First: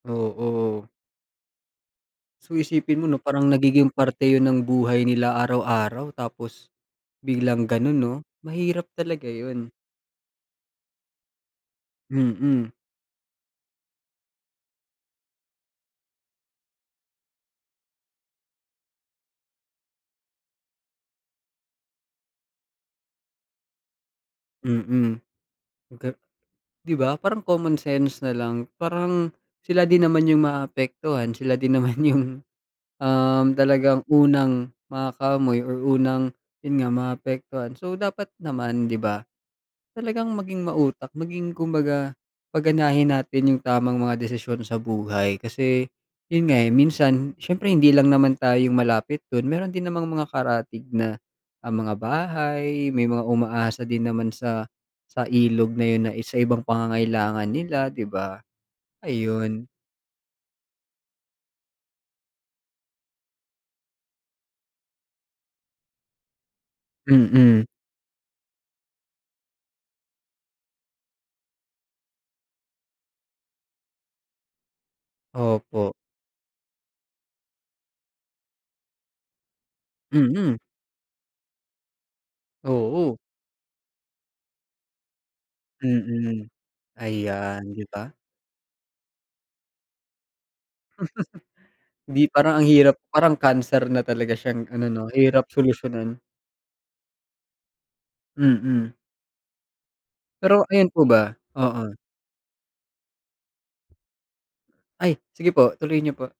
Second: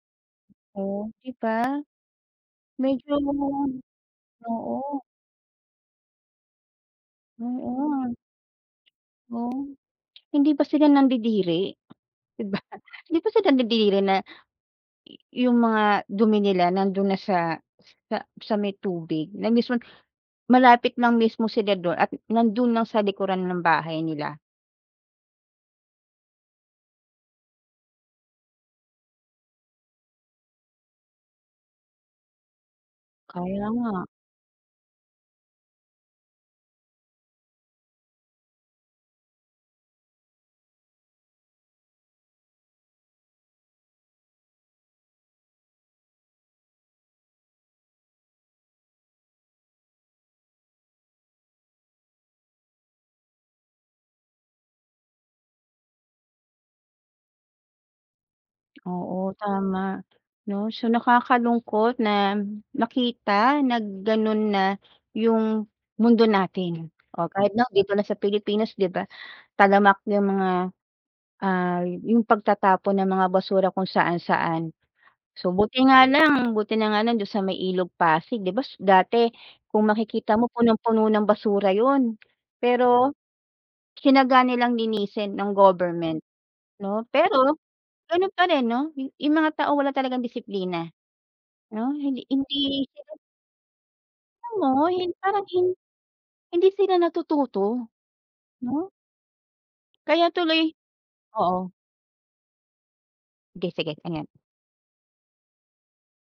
Oo. Oh, ‘di ba? So, isipin mo Medyo ‘no, parang nagiging parte 'yon ng buhay oo. nila araw-araw, tapos biglang Oo gano'n, nga. ‘no? Mahirap talaga Oh, 'yon. hindi ba sila nandidiri, ‘di ba? Mm. Hindi ba sila nandidiri na, yu yung mga dumi nila nando'n na sa sa sa may tubig, na mismon malapit lang mismo sila do'n, at nando'n lang sa likuran ng bahay nila. Mm. Baga ‘di ba, parang common sense na lang, parang sila din naman yung maapektuhan, sila din naman yung, um, Kaya talagang nga. unang makakaamoy or unang, 'yon nga, maapektuhan. So, dapat naman, ‘di ba, talagang maging mautak, maging, kumbaga, paganahin natin yung tamang mga desisyon sa buhay kasi, 'yon nga eh, minsan, siyempre hindi lang naman tayo yung malapit do'n, meron din namang mga karatig na ah, mga bahay. May mga umaasa din naman sa sa ilog na 'yon na sa ibang pangangailangan nila, ‘di ba? Oo, Ayun. tama, ‘no? So, nakakalungkot na makita, na gano'n na, yung mundo natin o kahit, Mm. ’no, dito lang sa Pilipinas, ‘di ba? Talamak yung mga, ah, yung pagtatapon ng mga basura kung saan-saan. So, buti Opo. nga lang buti na nga lang, do'n sa may Ilog Pasig, ‘di ba, s dati, kung makikita mo Mm. punong-puno ng basura 'yon. Pero, Oo. tyinaga nilang linisin, ng government, Mm. ‘no? Pero, Ayan, ‘di ba? gano'n pa rin ‘no, yu yung mga tao wala talagang disiplina, 'no? Hindi, ‘Di, parang, ang hindi hirap sila parang cancer na talaga Alam siyang ano, mo, ‘no? hin parang Hirap hin solusyonan. hindi sila natututo, ‘no? Mm. Kaya tuloy Pero, ayan po ba oo. oo. Sige, sige, ano yan? Ay, sige po. Tuloy niyo po.